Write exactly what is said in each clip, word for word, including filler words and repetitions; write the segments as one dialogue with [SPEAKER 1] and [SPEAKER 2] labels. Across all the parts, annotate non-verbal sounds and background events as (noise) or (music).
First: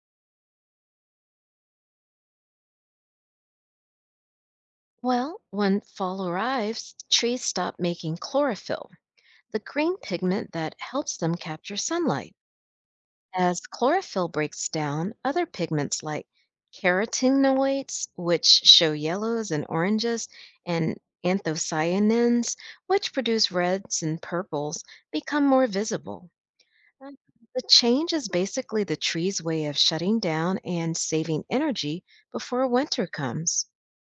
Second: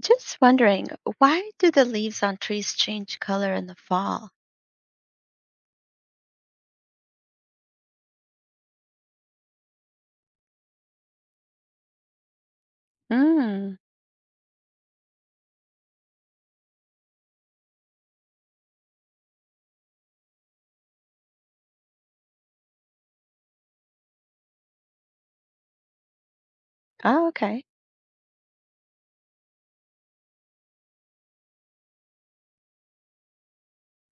[SPEAKER 1] Just wondering, why do the leaves on trees change color in the fall?
[SPEAKER 2] Well, when fall arrives, trees stop making chlorophyll, the green pigment that helps them capture sunlight. As
[SPEAKER 1] Mm.
[SPEAKER 2] chlorophyll breaks down, other pigments like carotenoids, which show yellows and oranges, and anthocyanins, which produce reds and purples, become more visible. Uh,
[SPEAKER 1] Oh,
[SPEAKER 2] The
[SPEAKER 1] okay.
[SPEAKER 2] change is basically the tree's way of shutting down and saving energy before winter comes.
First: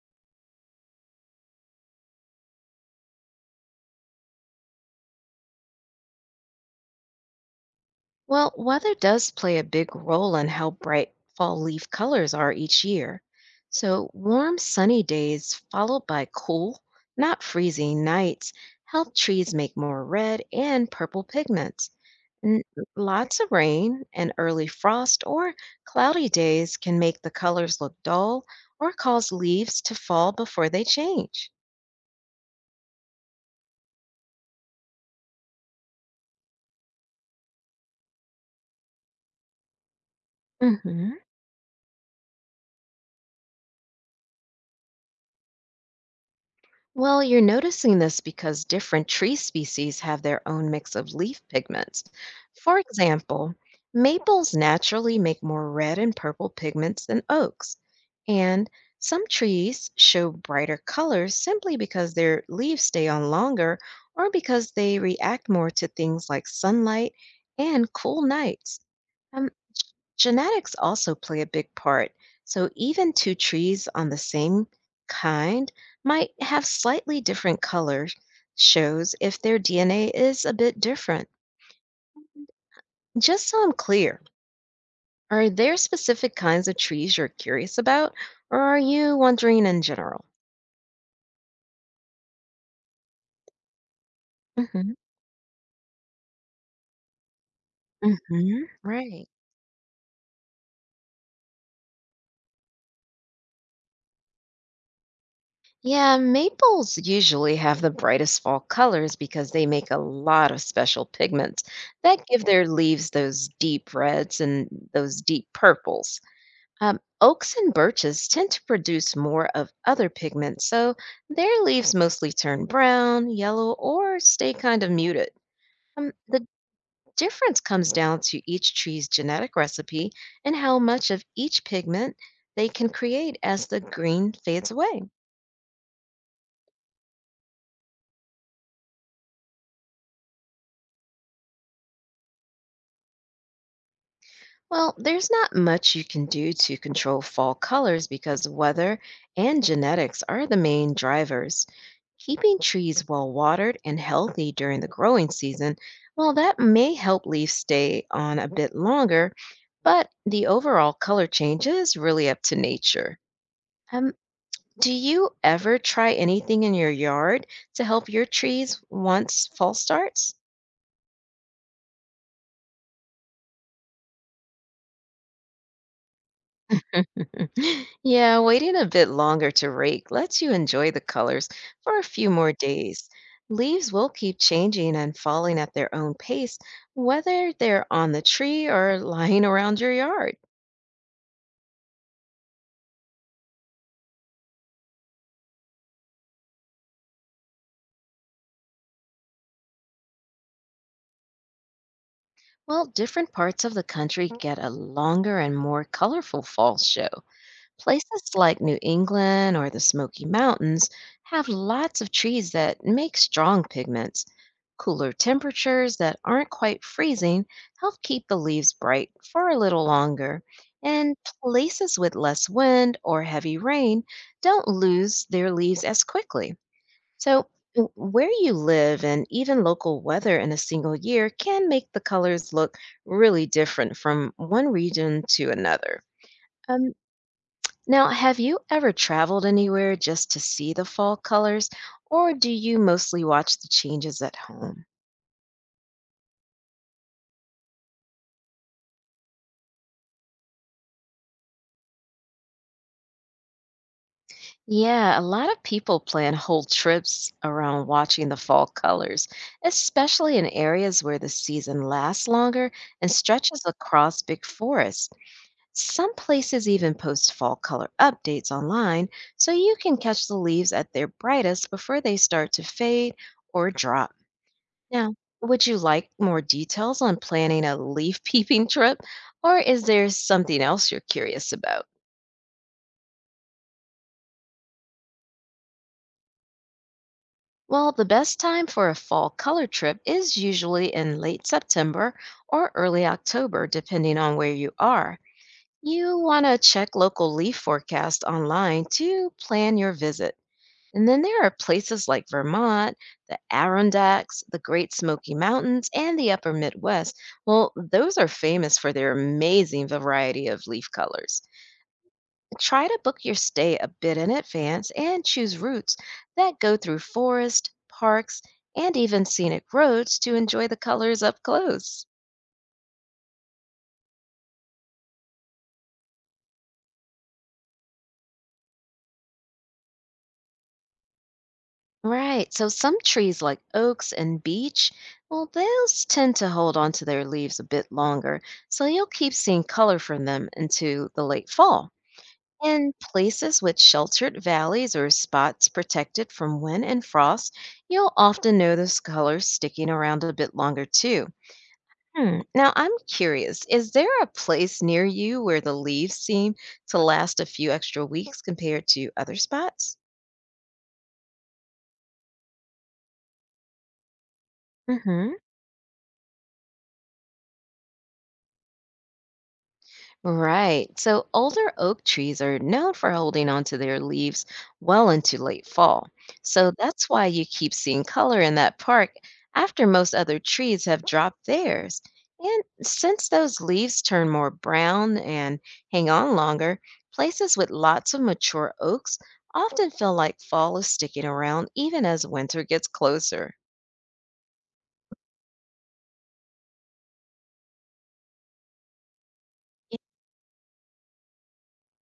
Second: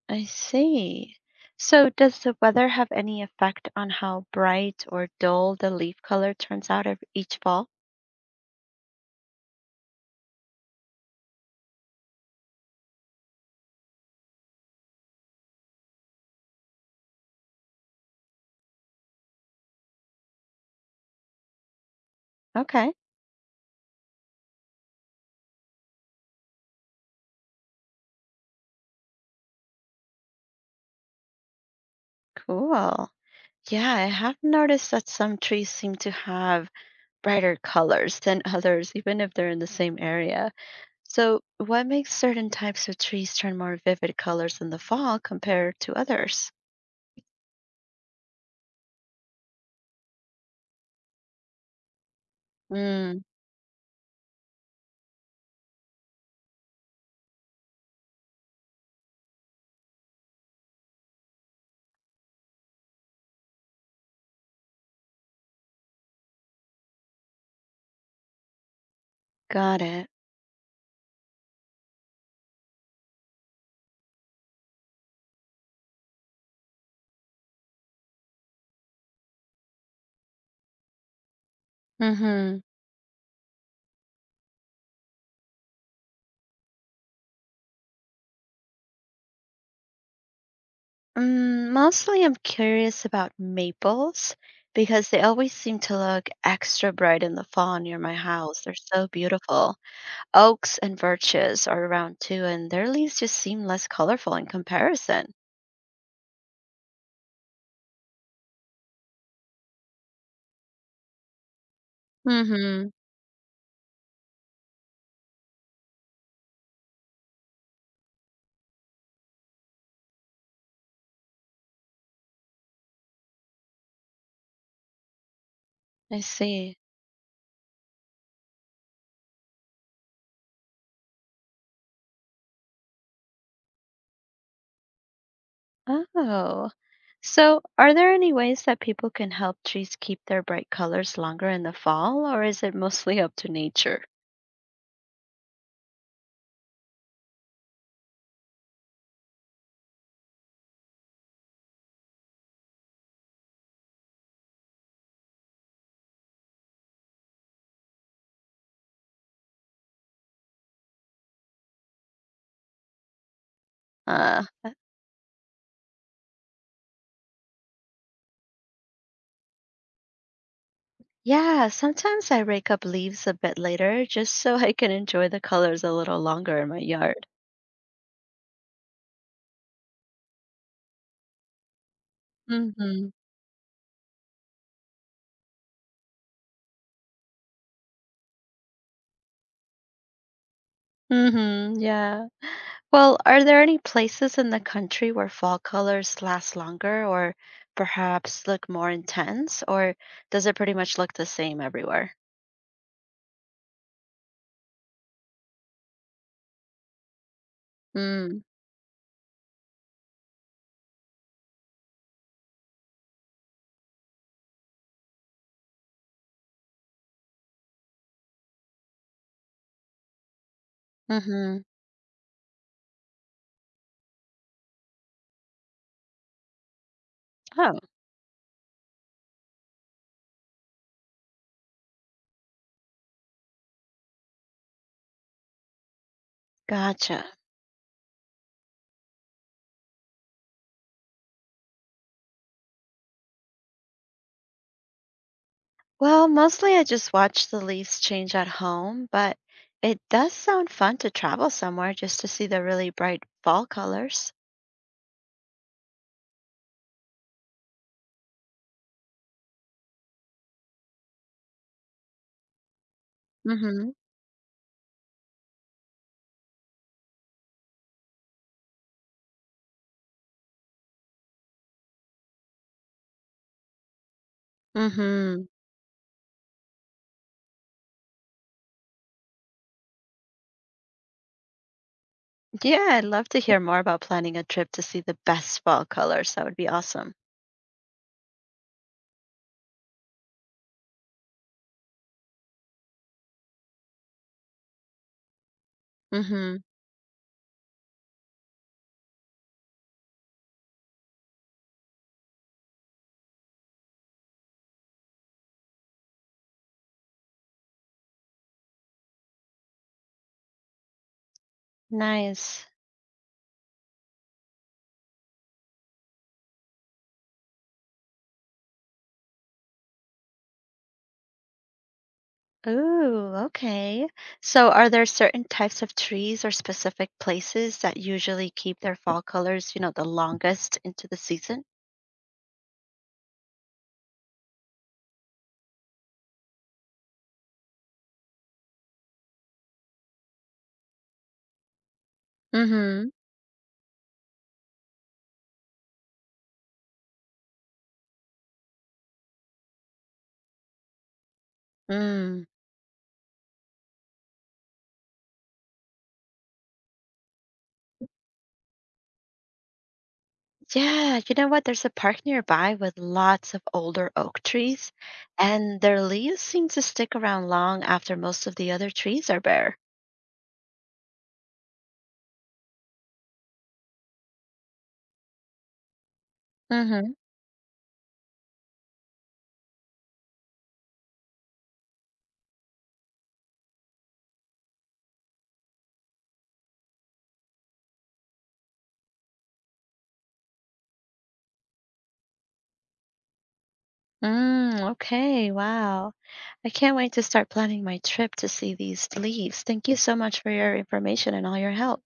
[SPEAKER 1] I see. So, does the weather have any effect on how bright or dull the leaf color turns out of each fall?
[SPEAKER 2] Well, weather does play a big role in how bright fall leaf colors are each year. So, warm, sunny days followed by cool, not freezing nights help trees make more red and purple pigments. And
[SPEAKER 1] Okay,
[SPEAKER 2] lots of rain and early frost or cloudy days can make the colors look dull or cause leaves to fall before they change.
[SPEAKER 1] cool. Yeah, I have noticed that some trees seem to have brighter colors than (laughs) others, even if they're in the same area.
[SPEAKER 2] Mhm.
[SPEAKER 1] So, what makes certain types of trees turn more vivid colors in the fall compared to others?
[SPEAKER 2] Well, you're noticing this because different tree species have their own mix of leaf pigments. For
[SPEAKER 1] Mm,
[SPEAKER 2] example, maples naturally make more red and purple pigments than oaks, and some trees show brighter colors simply because their leaves stay on longer or because they react more to things like sunlight and cool nights.
[SPEAKER 1] got it.
[SPEAKER 2] Genetics also play a big part, so even two trees on the same kind might have slightly different colors, shows if their D N A is a bit different.
[SPEAKER 1] Mm-hmm.
[SPEAKER 2] Just so I'm clear, are there specific kinds of trees you're curious about, or are you wondering in general?
[SPEAKER 1] Mm, mostly I'm curious about maples
[SPEAKER 2] Hmm.
[SPEAKER 1] because they always seem to look extra bright in the fall near my house.
[SPEAKER 2] Hmm.
[SPEAKER 1] They're so
[SPEAKER 2] Right.
[SPEAKER 1] beautiful. Oaks and birches are around too, and their leaves just seem less colorful in comparison.
[SPEAKER 2] Yeah, maples usually have the brightest fall colors because they make a lot of special pigments that give their
[SPEAKER 1] Mm-hmm.
[SPEAKER 2] leaves those deep reds and those deep purples. Um, oaks and birches tend to produce more of other pigments, so their leaves mostly turn brown, yellow, or stay kind of muted. Um,
[SPEAKER 1] I
[SPEAKER 2] the
[SPEAKER 1] see.
[SPEAKER 2] difference comes down to each tree's genetic recipe and how much of each pigment they can create as the green fades away.
[SPEAKER 1] Oh. So, are there any ways that people can help trees keep their bright colors longer in the fall, or is it mostly up to nature?
[SPEAKER 2] Well, there's not much you can do to control fall colors because weather and genetics are the main drivers. Keeping trees well watered and healthy during the growing season, well, that may help leaves stay on a bit longer, but the overall color change is really up to nature. Um, do you ever try anything in your yard to help your trees once fall starts?
[SPEAKER 1] Yeah, sometimes I rake up leaves a bit later just so (laughs) I can enjoy the colors a little longer in my yard.
[SPEAKER 2] Yeah, waiting a bit longer to rake lets you enjoy the colors for a few more days.
[SPEAKER 1] Mhm.
[SPEAKER 2] Leaves will keep changing and falling at their own pace, whether they're on the tree or lying around your yard.
[SPEAKER 1] Mhm. Yeah. Well, are there any places in the country where fall colors last longer or perhaps look more intense or does it pretty much look the same everywhere?
[SPEAKER 2] Well, different parts of the country get a longer and more colorful fall show. Places
[SPEAKER 1] Mm.
[SPEAKER 2] like New England or the Smoky Mountains have lots of trees that make strong pigments. Cooler temperatures that aren't quite freezing help keep the leaves bright for a little longer, and
[SPEAKER 1] Mhm.
[SPEAKER 2] places with less wind or heavy rain don't lose their leaves as quickly. So,
[SPEAKER 1] Oh,
[SPEAKER 2] w- where you live and even local weather in a single year can make the colors look really different from one region to another. Um,
[SPEAKER 1] gotcha.
[SPEAKER 2] now, have you ever traveled anywhere just to see the fall colors, or do you mostly watch the changes at home?
[SPEAKER 1] Well, mostly I just watch the leaves change at home, but it does sound fun to travel somewhere just to see the really bright fall colors.
[SPEAKER 2] Yeah, a lot of people plan whole trips around watching the fall colors, especially in areas where the season lasts longer and stretches
[SPEAKER 1] Mhm.
[SPEAKER 2] across big forests. Some places even post fall color updates online so you can catch the leaves at their brightest before they start to fade or drop. Now,
[SPEAKER 1] Mm-hmm.
[SPEAKER 2] would you like more details on planning a leaf peeping trip, or is there something else you're curious about?
[SPEAKER 1] Yeah, I'd love to hear more about planning a trip to see the best fall colors. That would be awesome.
[SPEAKER 2] Well, the best time for a fall color trip is usually in late September or early October, depending on where you are. You want
[SPEAKER 1] Mm-hmm.
[SPEAKER 2] to check local leaf forecast online to plan your visit. And then there are places like Vermont, the Adirondacks, the Great Smoky Mountains, and the Upper Midwest. Well, those are famous for their amazing variety of leaf colors.
[SPEAKER 1] Nice.
[SPEAKER 2] Try to book your stay a bit in advance and choose routes that go through forest, parks, and even scenic roads to enjoy the colors up close.
[SPEAKER 1] Ooh, okay. So, are there certain types of trees or specific places that usually keep their fall colors, you know, the longest into the season?
[SPEAKER 2] Right. So some trees like oaks and beech, well, those tend to hold onto their leaves a bit longer. So you'll keep seeing color from them into the late fall. In
[SPEAKER 1] Mm-hmm.
[SPEAKER 2] places with sheltered valleys or spots protected from wind and frost, you'll often notice colors sticking around a bit longer too. Hmm.
[SPEAKER 1] Mm.
[SPEAKER 2] Now, I'm curious, is there a place near you where the leaves seem to last a few extra weeks compared to other spots?
[SPEAKER 1] Yeah, you know what? There's a park nearby with lots of older oak trees,
[SPEAKER 2] Mm-hmm.
[SPEAKER 1] and their leaves seem to stick around long after most of the other trees are bare.
[SPEAKER 2] Right. So older oak trees are known for holding onto their leaves well into late fall. So that's
[SPEAKER 1] Mm-hmm.
[SPEAKER 2] why you keep seeing color in that park after most other trees have dropped theirs. And since those leaves turn more brown and hang on longer, places with lots of mature oaks often feel like fall is sticking around even as winter gets closer.
[SPEAKER 1] Mm, okay, wow. I can't wait to start planning my trip to see these leaves. Thank you so much for your information and all your help.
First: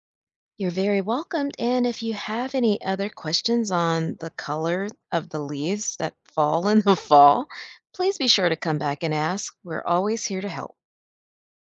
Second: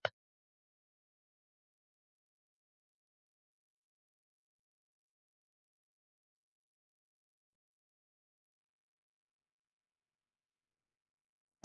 [SPEAKER 2] You're very welcomed. And if you have any other questions on the color of the leaves that fall in the (laughs) fall, please be sure to come back and ask. We're always here to help.
[SPEAKER 1] Thanks.